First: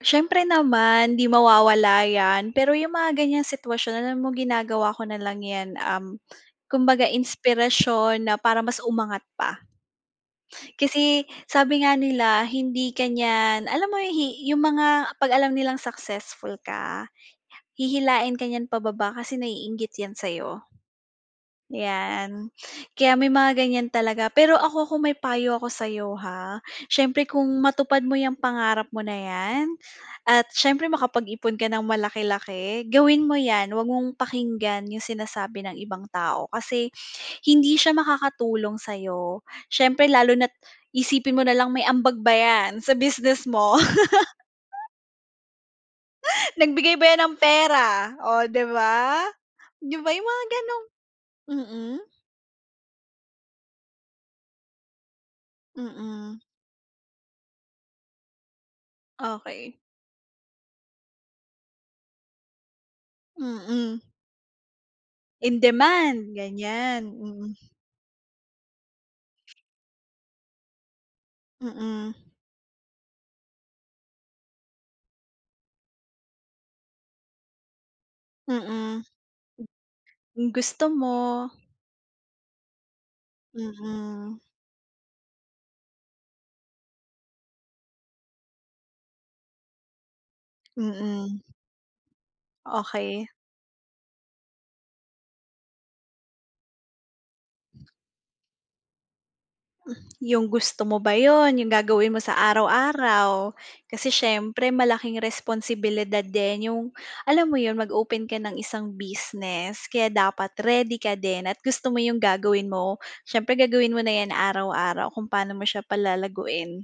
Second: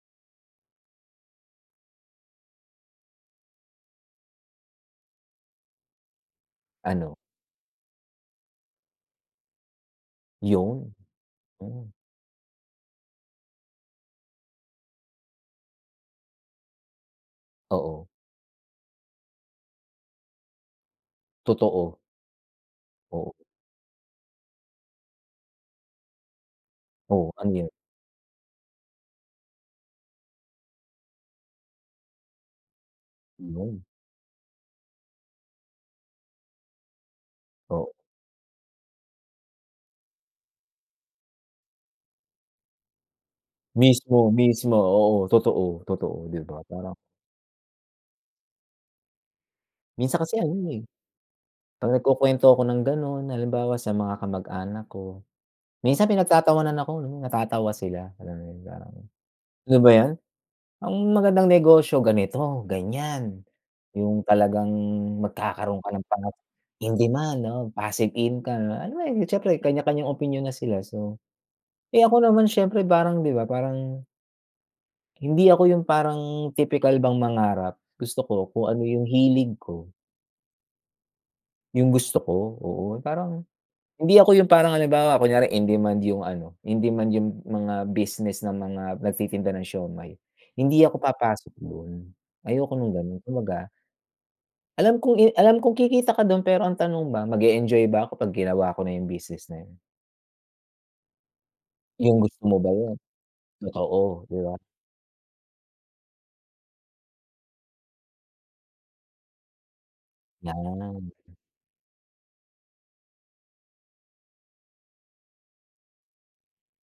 Siyempre naman, 'di mawawala 'yan pero 'yung mga ganiyang sitwasyon alam mo, ginagawa ko nalang 'yan, um, kumbaga Ano? inspirasyon na para mas umangat pa. 'Yon, Kasi hmm. sabi nga nila, hindi ka niyan, alam mo hi 'yung mga 'pag alam nilang successful ka, Oo. hihilain ka niyan pababa kasi naiinggit 'yan sa'yo. Totoo. 'Yan, kaya may Oo. mga ganiyan talaga, pero ako kung may payo ako sa'yo, ha, siyempre Oh, kung ano 'yun? matupad mo 'yang pangarap mo na 'yan at siyempre makapag-ipon ka ng malaki-laki gawin mo 'yan, 'Yun. huwag mong pakinggan 'yung sinasabi ng ibang tao. Kasi hindi Oh. siya makakatulong sa'yo, siyempre lalo na't isipin mo na lang may ambag ba 'yan sa business mo. Mismo, mismo. Oo, totoo, totoo. 'Di ba, Nagbigay parang ba 'yan ng pera, oh, di ba? 'Di ba, Minsan 'yung kasi mga ano, eh. gano'ng 'Pag mm. nagkukuwento ako ng gano'n, halimbawa sa mga kamag-anak ko, minsan Mm. pinagtatawanan ako, no, natatawa sila, gano'n, yung parang Okey. "Yun ba 'yun? Ang magandang negosyo ganito, ganiyan, Mm. 'yung talagang In magkakaroon ka ng pangat demand in ganiyan, demand, mm. oh, passive income." Alam mo 'yun, at siyempre may kanya-kanyang opinyon na sila. So, eh Mm. ako naman, siyempre parang di ba, parang hindi ako 'yung parang tipikal bang mangarap, gusto ko kung ano 'yung Mm. hilig ko. 'Yung gusto mo. 'Yung gusto ko, oo. Parang hindi ako Mm. 'yung parang halimbawa kunyari in demand 'yung ano, in demand 'yung mga business ng mga nagtitinda ng siomai, hindi ako Mm. papasok do'n ayoko ng gano'n, Okey. kumbaga Alam kong i alam kong kikita ka do'n pero ang tanong ba mag-e-enjoy ba ako, kapag ginawa ko na 'yung business na 'yun? 'Yung gusto mo ba 'yun, 'yung gagawin 'Yung mo sa gusto mo ba 'yun? araw-araw, kasi Oo, 'di ba? siyempre malaking responsibilidad din, 'yung alam mo 'yun, mag-open ka ng isang business kaya dapat ready 'Yan. ka din at gusto mo 'yung gagawin mo, siyempre gagawin mo na 'yan araw-araw, kung paano mo siya palalaguin.